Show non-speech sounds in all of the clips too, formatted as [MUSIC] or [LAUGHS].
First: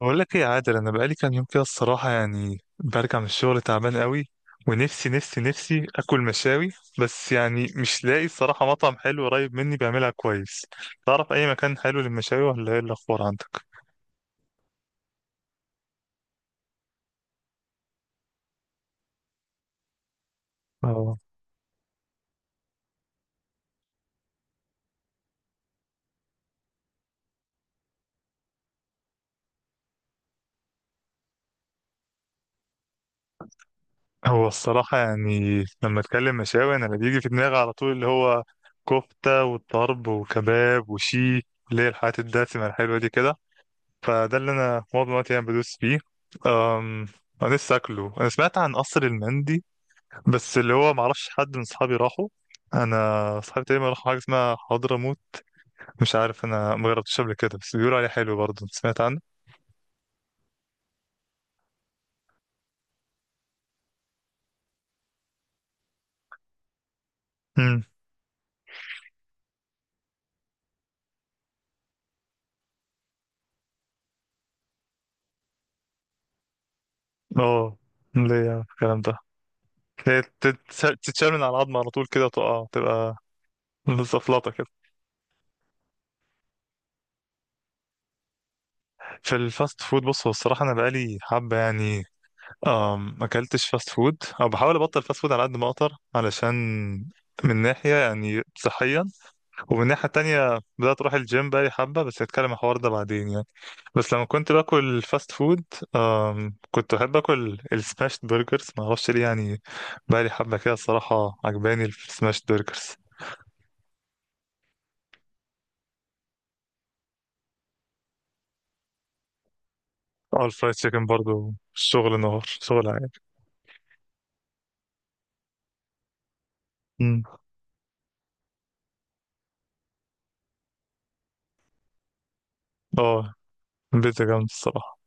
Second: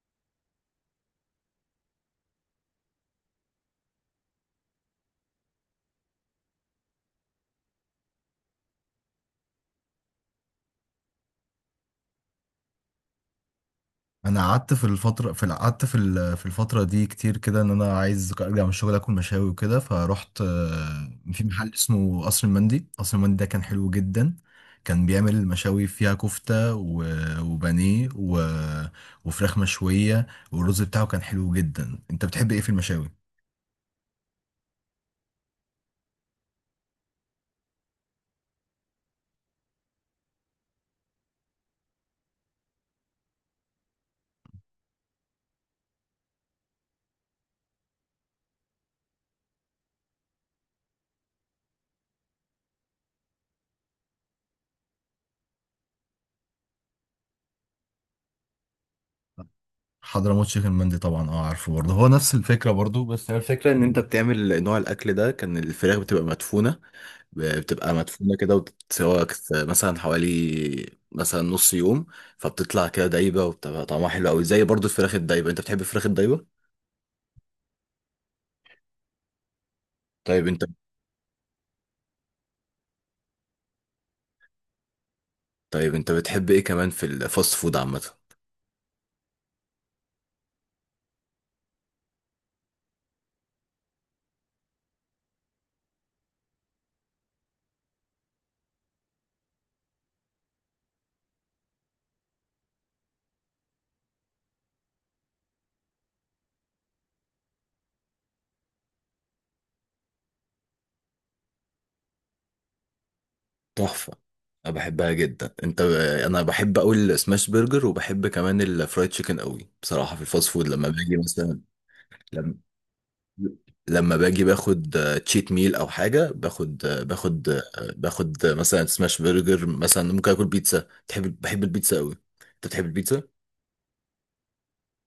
بقول لك ايه يا عادل، انا بقالي كام يوم كده الصراحه يعني برجع من الشغل تعبان قوي. ونفسي نفسي نفسي اكل مشاوي، بس يعني مش لاقي الصراحه مطعم حلو قريب مني بيعملها كويس. تعرف اي مكان حلو للمشاوي ولا ايه الاخبار عندك؟ انا قعدت في الفتره في في الفتره دي كتير كده ان انا عايز ارجع من الشغل اكل مشاوي وكده فروحت اه. في محل اسمه قصر المندي. قصر المندي ده كان حلو جدا، كان بيعمل مشاوي فيها كفته وبانيه وفراخ مشويه، والرز بتاعه كان حلو جدا. انت بتحب ايه في المشاوي؟ هو الصراحه يعني لما اتكلم مشاوي انا اللي بيجي في دماغي على طول اللي هو كفته وطرب وكباب وشيش، اللي هي الحاجات الدسمه الحلوه دي كده. فده اللي انا معظم الوقت يعني بدوس فيه. أم... انا لسه اكله. انا سمعت عن قصر المندي، بس اللي هو معرفش حد من اصحابي راحوا. انا اصحابي تقريبا راحوا حاجه اسمها حضرموت، مش عارف انا ما جربتش قبل كده بس بيقولوا عليه حلو برضه. انت سمعت عنه؟ حضرموت تشيكن مندي، طبعا اه عارفه برضه، هو نفس الفكره برضه. الفكرة ان انت بتعمل نوع الاكل ده، كان الفراخ بتبقى مدفونة، امم. بتبقى مدفونة كده وبتتسوى مثلا حوالي مثلا نص يوم. فبتطلع كده دايبة وبتبقى طعمها حلو قوي، زي برضو الفراخ الدايبة. انت بتحب الفراخ الدايبة؟ اه. ليه يا عم الكلام ده؟ هي طيب انت تتشال من على العظم على طول كده، تقع تبقى زفلطه كده. طيب انت بتحب ايه كمان في الفاست فود عامة؟ في الفاست فود بص، هو الصراحه انا بقالي حبه يعني، ما اكلتش فاست فود او بحاول ابطل فاست فود على قد ما اقدر، علشان من ناحيه يعني صحيه. ومن الناحية التانية بدأت أروح الجيم بقالي حبة، بس هتكلم عن الحوار ده بعدين يعني. بس لما كنت باكل فاست فود، كنت بحب أكل السماشت برجرز، معرفش ليه يعني. بقالي حبة كده الصراحة عجباني السماشت برجرز. تحفة، انا بحبها جدا. انا بحب قوي السماش برجر، وبحب كمان الفرايد تشيكن قوي بصراحة. في اه، الفاست فود الفرايد لما تشيكن باجي برضو مثلا، شغل نهار، شغل عادي. لما باجي باخد تشيت ميل او حاجه، باخد آه، مم. باخد آه، باخد آه، مثلا سماش برجر، مثلا ممكن اكل بيتزا. تحب، بحب البيتزا قوي. انت بتحب البيتزا؟ اه. البيتزا جامدة الصراحة.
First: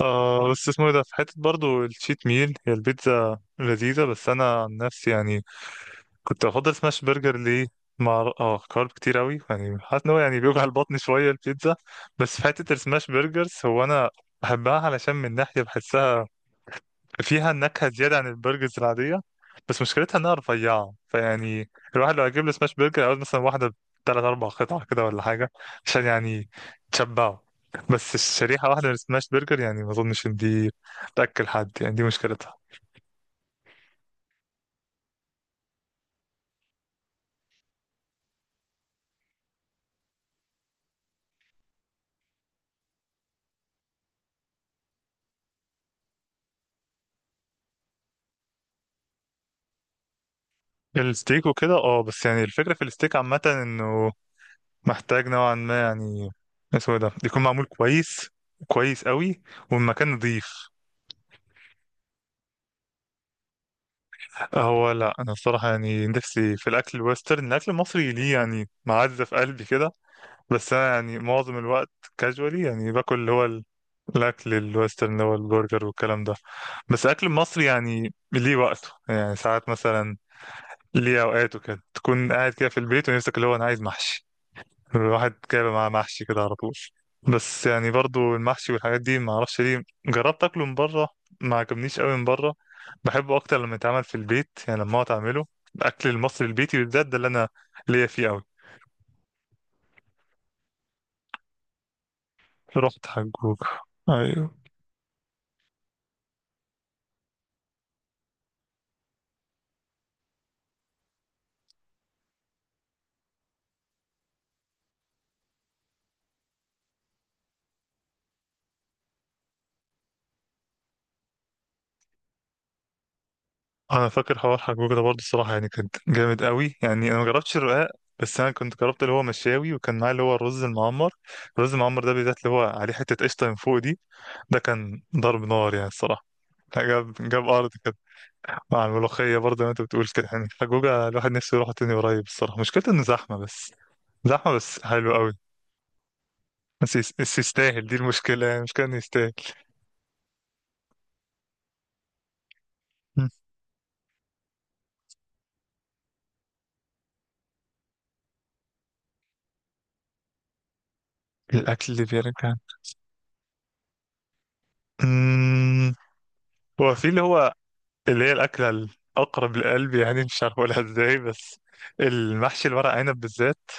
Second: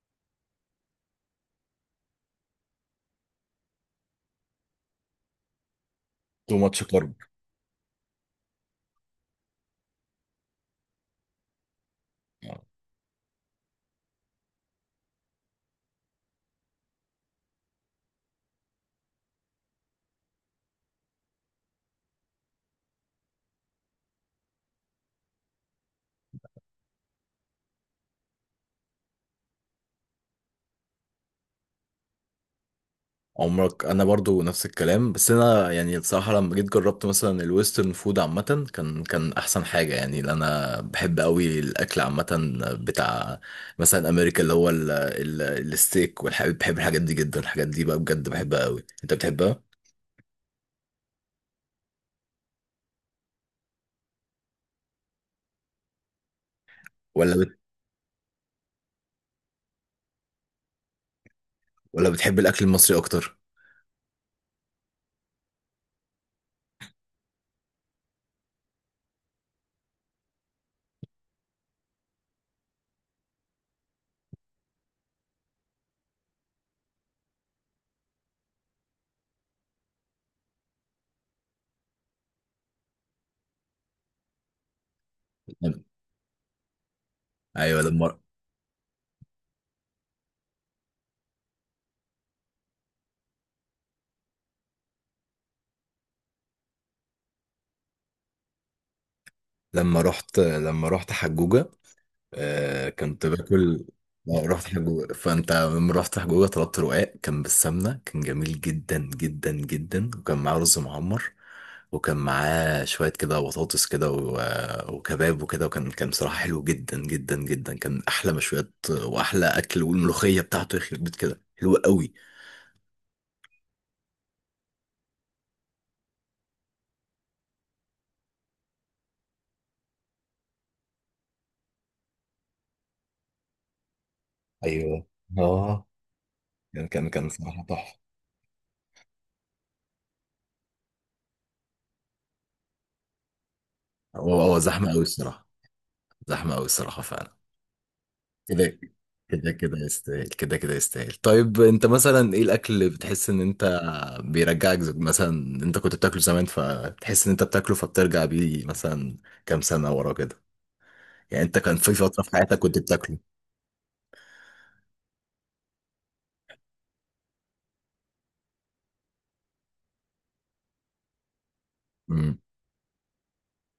آه بس اسمه ايه ده، في حتة برضو الشيت ميل، هي البيتزا لذيذة بس أنا عن نفسي يعني كنت تو بفضل ماتش سماش كارب. برجر. ليه؟ مع كارب كتير قوي يعني، حاسس ان هو يعني بيوجع البطن شويه البيتزا. بس في حته السماش برجرز، هو انا بحبها علشان من ناحيه بحسها فيها نكهه زياده عن البرجرز العاديه. بس مشكلتها انها رفيعه، فيعني الواحد لو هيجيب له سماش برجر عاوز مثلا واحده بثلاث اربع قطع كده ولا حاجه عشان يعني تشبعه. بس الشريحه واحده من السماش برجر يعني ما اظنش ان دي تاكل حد، يعني دي مشكلتها. عمرك، انا برضو نفس الكلام. بس انا يعني الصراحه لما جيت جربت مثلا الويسترن فود عامه كان احسن حاجه يعني، لأن انا بحب قوي الاكل عامه بتاع مثلا امريكا، اللي هو ال الستيك والحاجات. بحب الحاجات دي جدا، الحاجات دي بقى بجد بحبها قوي. انت بتحبها الستيك وكده اه، بس يعني الفكره في الستيك عامه انه محتاج نوعا ما يعني، اسمه إيه ده، يكون ولا معمول كويس، كويس قوي، والمكان نظيف. بتحب الاكل المصري اكتر؟ هو لا، انا الصراحه يعني نفسي في الاكل الويسترن. الاكل المصري ليه يعني معزه في قلبي كده، بس انا يعني معظم الوقت كاجوالي يعني باكل اللي هو الاكل الويسترن اللي هو البرجر والكلام ده. بس الاكل المصري يعني ليه وقته، يعني ساعات مثلا ليه اوقاته كده، تكون قاعد كده في البيت ونفسك اللي هو انا عايز محشي، الواحد جايبه لم- معاه محشي كده على طول. بس ايوه يعني لما، برضو المحشي والحاجات دي ما اعرفش ليه، جربت اكله من بره ما عجبنيش قوي من بره. بحبه اكتر لما يتعمل في البيت، يعني لما اقعد اعمله. الاكل المصري البيتي بالذات ده اللي انا ليا فيه قوي. لما رحت حجوجة، آه رحت كنت حجوج. باكل، ايوه. رحت حجوجة. فانت لما رحت حجوجة طلبت رقاق كان بالسمنة، كان جميل جدا جدا جدا، وكان معاه رز معمر وكان معاه شوية كده بطاطس كده وكباب وكده. وكان بصراحة حلو جدا جدا جدا، كان أحلى مشويات وأحلى أكل، والملوخية بتاعته يخرب بيت كده حلوة قوي. انا فاكر حوار حجوج ده برضو الصراحه يعني، كان جامد قوي يعني. انا ما جربتش الرقاق بس انا كنت جربت اللي هو مشاوي، وكان معاه اللي هو الرز المعمر. الرز المعمر ده بالذات اللي هو عليه حته قشطه من فوق دي، ده كان ايوه، ضرب نار يعني اه. الصراحه، كان جاب جاب صراحة ارض كده. تحفة. مع الملوخية برضه زي ما انت بتقول كده يعني، حجوجة الواحد نفسه يروح تاني قريب الصراحة، مشكلته انه زحمة بس. هو زحمة هو بس زحمة قوي حلو قوي. الصراحة، زحمة أوي بس الصراحة فعلا. يستاهل، دي المشكلة، يعني كده، المشكلة انه يستاهل. كده يستاهل، كده يستاهل. طيب أنت مثلا إيه الأكل اللي مم. بتحس إن أنت بيرجعك، مثلا أنت كنت بتاكله زمان فتحس إن أنت بتاكله فبترجع بيه مثلا كام سنة ورا كده؟ يعني أنت كان الأكل في اللي فترة في بيرجع. حياتك كنت بتاكله. مم. هو في اللي هو اللي هي الأكلة الأقرب للقلب يعني، مش عارف أقولها ازاي، بس امم. المحشي الورق عنب بالذات.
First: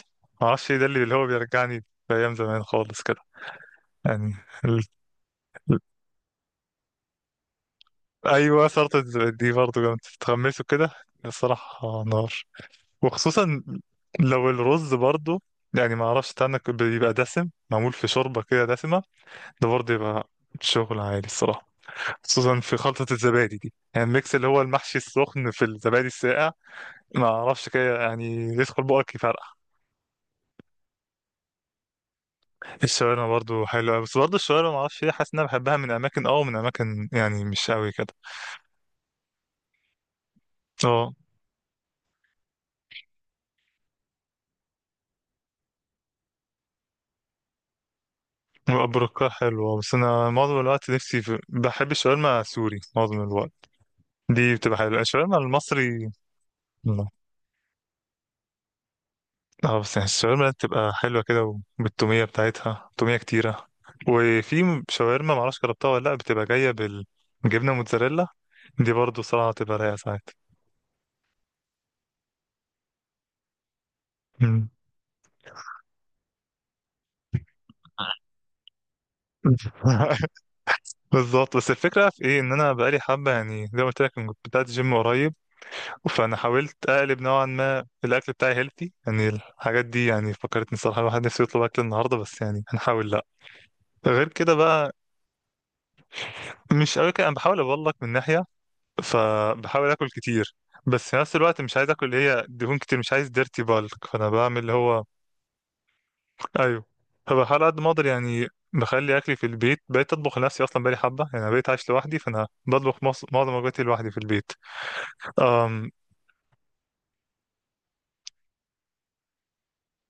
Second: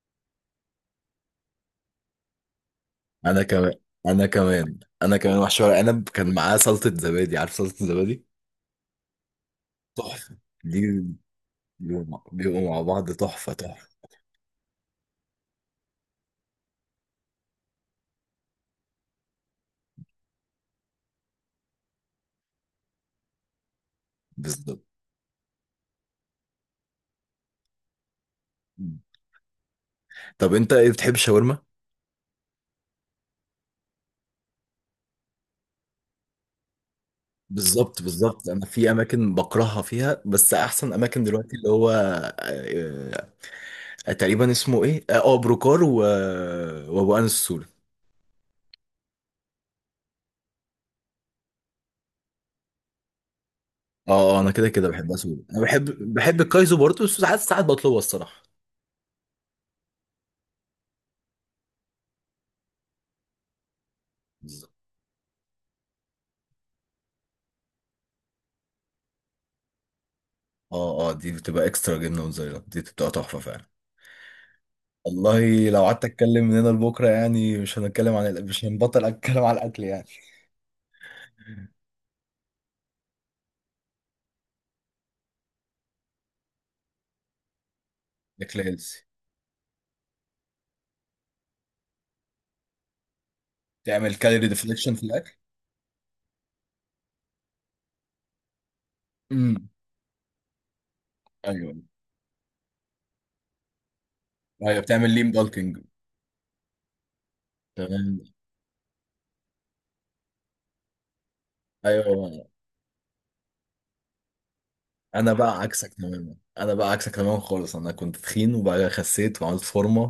معرفش ايه ده اللي اللي هو بيرجعني لأيام زمان خالص كده أنا كمان، يعني. ال... محشي ورق ال- عنب كان معاه سلطة زبادي. عارف سلطة زبادي؟ أيوه صارت. دي برضه جامدة تحفة تتغمسوا دي. كده، الصراحة بيبقوا نار. مع بعض تحفة، وخصوصا تحفة. لو الرز برضو يعني، ما اعرفش ده انا بيبقى دسم معمول في شوربه كده دسمه، ده برضه يبقى شغل عالي الصراحه. خصوصا في خلطه الزبادي دي، يعني الميكس اللي هو بالظبط. المحشي السخن في الزبادي الساقع، ما اعرفش كده يعني، يدخل بقك يفرقع. طب أنت إيه، بتحب الشاورما؟ الشاورما برضو حلوه أوي، بس برضو الشاورما ما اعرفش ليه، حاسس ان انا بحبها من اماكن ومن اماكن يعني مش قوي بالظبط، كده. بالظبط. انا في اماكن بكرهها فيها، بس احسن اه. اماكن دلوقتي اللي هو تقريبا اسمه ايه، اه بروكار و... وابو انس السوري. البركه حلوه، بس انا معظم الوقت نفسي في... بحب الشاورما سوري معظم الوقت. اه، انا دي كده بتبقى كده حلوه بحبها الشاورما سوري. انا المصري. بحب بحب الكايزو برضه، بس ساعات، بطلبها الصراحه. اه بس يعني الشاورما بتبقى حلوة كده، وبالتومية بتاعتها، تومية كتيرة. بالظبط. وفي شاورما معرفش جربتها ولا لأ، بتبقى جاية بالجبنة موتزاريلا، دي برضو صراحة بتبقى رايقة ساعات. اه، اه، دي بتبقى اكسترا جبنه موتزاريلا، دي بتبقى تحفه فعلا. مم. والله لو قعدت اتكلم من هنا لبكره يعني مش هنتكلم عن مش هنبطل اتكلم عن الاكل يعني. [LAUGHS] بالظبط. بس الفكرة في ايه، ان انا بقالي حبة يعني زي ما قلت لك كنت بدأت جيم قريب، فانا حاولت اقلب نوعا ما الاكل بتاعي اكل هيلثي هيلثي، يعني الحاجات دي. يعني فكرتني الصراحة، الواحد نفسه يطلب اكل النهاردة، بس يعني هنحاول لا. تعمل غير كالوري كده بقى، ديفليكشن في الاكل. مش قوي كده، انا بحاول اقول لك من ناحية، امم. فبحاول اكل كتير بس في نفس الوقت ايوه، مش عايز اكل اللي هي دهون كتير، مش عايز ديرتي بالك، فانا بعمل اللي ايوه هو بتعمل ليم بالكينج. ايوه. فبحاول على قد ما اقدر تمام. يعني بخلي اكلي في البيت، بقيت اطبخ لنفسي اصلا بقالي حبه يعني. انا بقيت عايش لوحدي، ايوه. فانا بطبخ معظم وجباتي لوحدي في البيت. أم... انا بقى عكسك تماما خالص. انا كنت تخين وبقى خسيت وعملت فورمه،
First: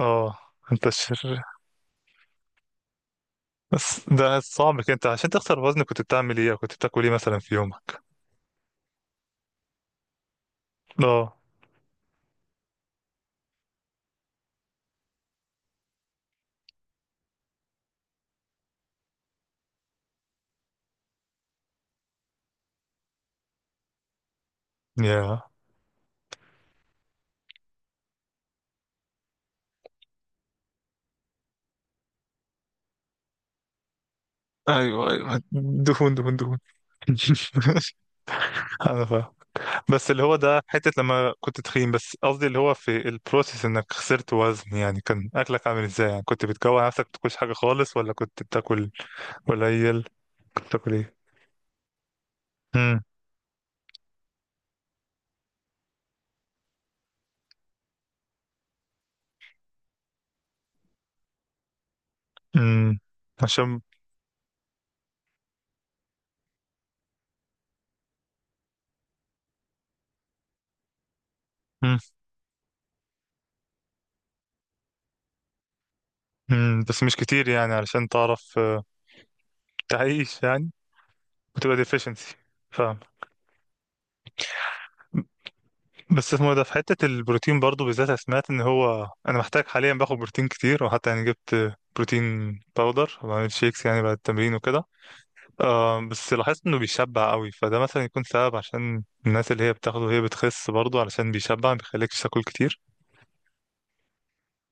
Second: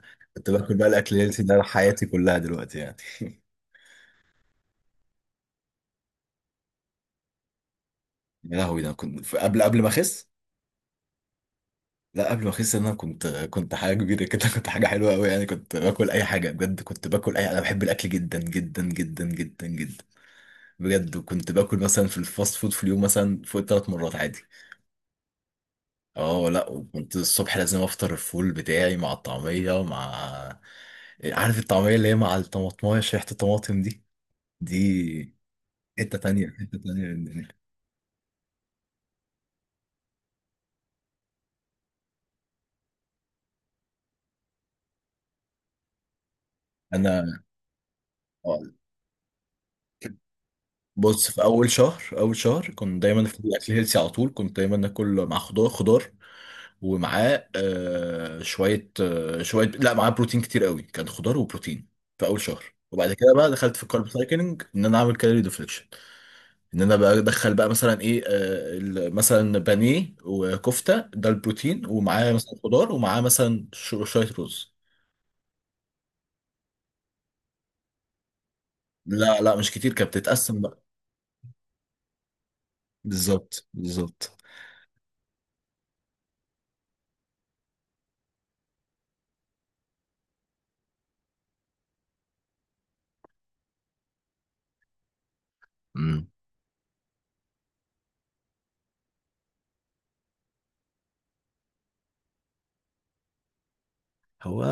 اه. باكل انت بقى الاكل الشر. الهيلثي ده حياتي كلها دلوقتي يعني. [LAUGHS] بس ده صعب كده. انت عشان تخسر وزن كنت بتعمل ايه أو كنت بتاكل ايه مثلا في يومك؟ يا لهوي، ده أنا كنت قبل ما اخس، اه. لا قبل ما اخس انا كنت حاجه كبيره كده. [LAUGHS] كنت حاجه حلوه قوي يعني، كنت باكل اي حاجه بجد، كنت باكل اي انا بحب الاكل جدا جدا جدا جدا جدا بجد. وكنت باكل مثلا في الفاست فود في اليوم مثلا فوق ثلاث مرات عادي. يا اه لا، كنت الصبح لازم افطر الفول بتاعي مع الطعمية، مع عارف الطعمية اللي هي مع الطماطماية، ريحة الطماطم دي، ايوه دي ايوه، دهون حتة دهون تانية، دهون. من الدنيا. [LAUGHS] انا فاهم. بس اللي هو ده حتة لما كنت تخين، بس قصدي اللي هو في البروسيس انك خسرت وزن يعني، كان اكلك عامل ازاي يعني؟ كنت بتجوع نفسك بتاكلش انا حاجة خالص ولا كنت آه، بتاكل قليل؟ كنت بتاكل ايه؟ بص في اول شهر، امم. كنت دايما في الاكل هيلسي على طول، كنت دايما اكل مع خضار، ومعاه آه شوية، لا معاه بروتين كتير قوي، كان خضار وبروتين في اول شهر. امم. وبعد كده بقى دخلت عشان. في الكارب سايكلينج، ان انا اعمل كالوري ديفليكشن. ان انا بقى ادخل بقى مثلا ايه، مثلا بانيه وكفته، ده البروتين، امم. ومعاه مثلا خضار، ومعاه مثلا شويه رز. امم، بس مش كتير يعني علشان تعرف لا لا مش كتير، كانت تعيش بتتقسم يعني بقى. وتبقى ديفيشنسي. فاهم. بالظبط، بالظبط. بس اسمه إيه ده، في حتة البروتين برضو بالذات، أنا سمعت ان هو انا محتاج حاليا باخد بروتين كتير، وحتى يعني جبت بروتين باودر وبعمل شيكس يعني بعد التمرين وكده. آه امم، بس لاحظت انه بيشبع قوي، فده مثلا يكون سبب عشان الناس اللي هي بتاخده وهي بتخس برضه، علشان بيشبع ما بيخليكش تاكل كتير. هو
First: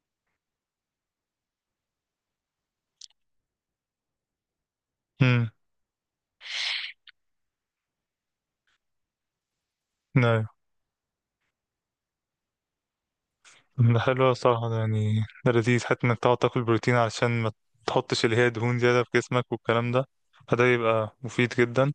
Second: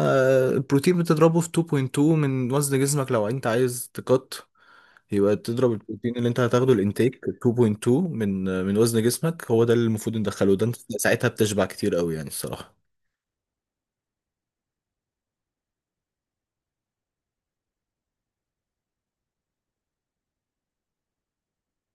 البروتين بتضربه في 2.2 من وزن جسمك لو انت عايز تقط، يبقى امم. تضرب البروتين اللي انت هتاخده الانتيك 2.2 من وزن جسمك. هو ده اللي المفروض ايوه. ندخله ده، انت ساعتها بتشبع كتير قوي يعني الصراحة. ده حلو أوي الصراحة، ده يعني ده لذيذ حتى انك تقعد تاكل بروتين علشان ما تحطش اللي هي دهون زيادة في جسمك والكلام ده، فده يبقى مفيد جدا.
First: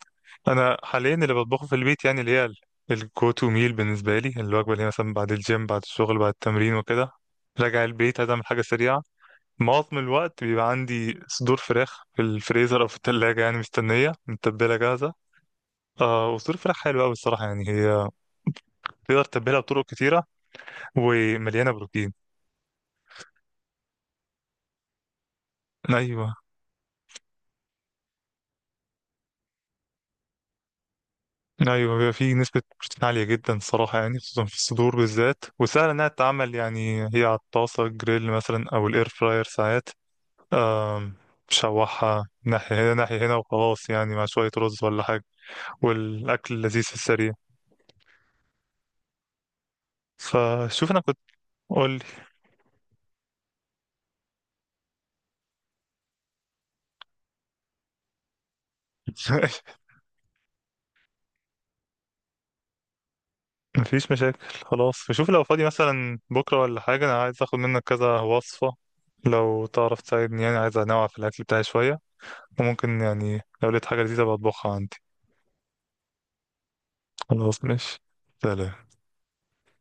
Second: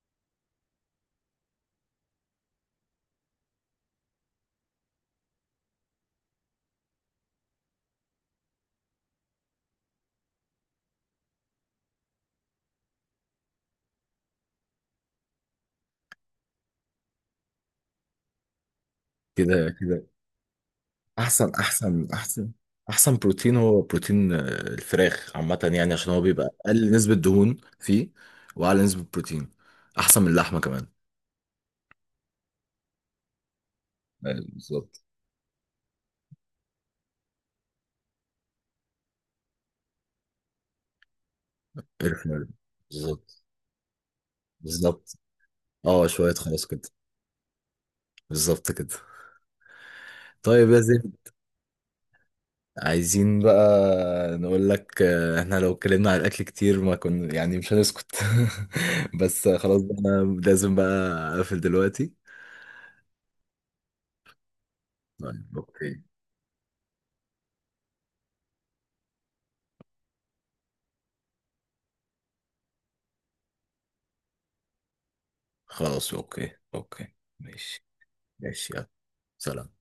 انا حاليا اللي بطبخه في البيت يعني اللي هي الجو تو ميل بالنسبة لي، الوجبة اللي هي مثلا بعد الجيم بعد الشغل بعد التمرين وكده، راجع البيت عايز اعمل حاجة سريعة. معظم الوقت بيبقى عندي صدور فراخ في الفريزر او في التلاجة يعني مستنية متبلة جاهزة. آه، وصدور فراخ حلوة أوي الصراحة يعني، هي تقدر تتبلها كده بطرق كده كتيرة احسن، ومليانة بروتين. احسن بروتين هو بروتين، الفراخ عامه يعني، عشان هو أيوه. بيبقى اقل نسبه دهون فيه، واعلى نسبه بروتين، احسن من اللحمه كمان. أيوه، بيبقى فيه نسبة بروتين عالية جدا الصراحة يعني، خصوصا أيوة، في الصدور بالظبط. بالذات، وسهل إنها تتعمل يعني. هي على الطاسة جريل مثلا أو الإير فراير ساعات، آم، تشوحها الفراخ. ناحية هنا ناحية هنا بالظبط، وخلاص يعني، مع شوية رز ولا بالظبط. حاجة. اه شويه والأكل خلاص لذيذ كده، في السريع. بالظبط كده. طيب يا فشوف أنا زين، كنت. قول. عايزين بقى نقول لك، احنا لو اتكلمنا عن الاكل كتير ما كنا يعني مش هنسكت. [LAUGHS] بس [LAUGHS] خلاص بقى انا لازم بقى اقفل دلوقتي. مفيش مشاكل. خلاص، شوف لو طيب فاضي اوكي. مثلا بكرة ولا حاجة، أنا عايز أخد منك كذا وصفة لو تعرف تساعدني يعني، عايز أنوع في الأكل بتاعي شوية، وممكن يعني لو لقيت حاجة لذيذة بطبخها عندي. خلاص اوكي، اوكي خلاص ماشي. ماشي. ماشي يلا. سلام. سلام.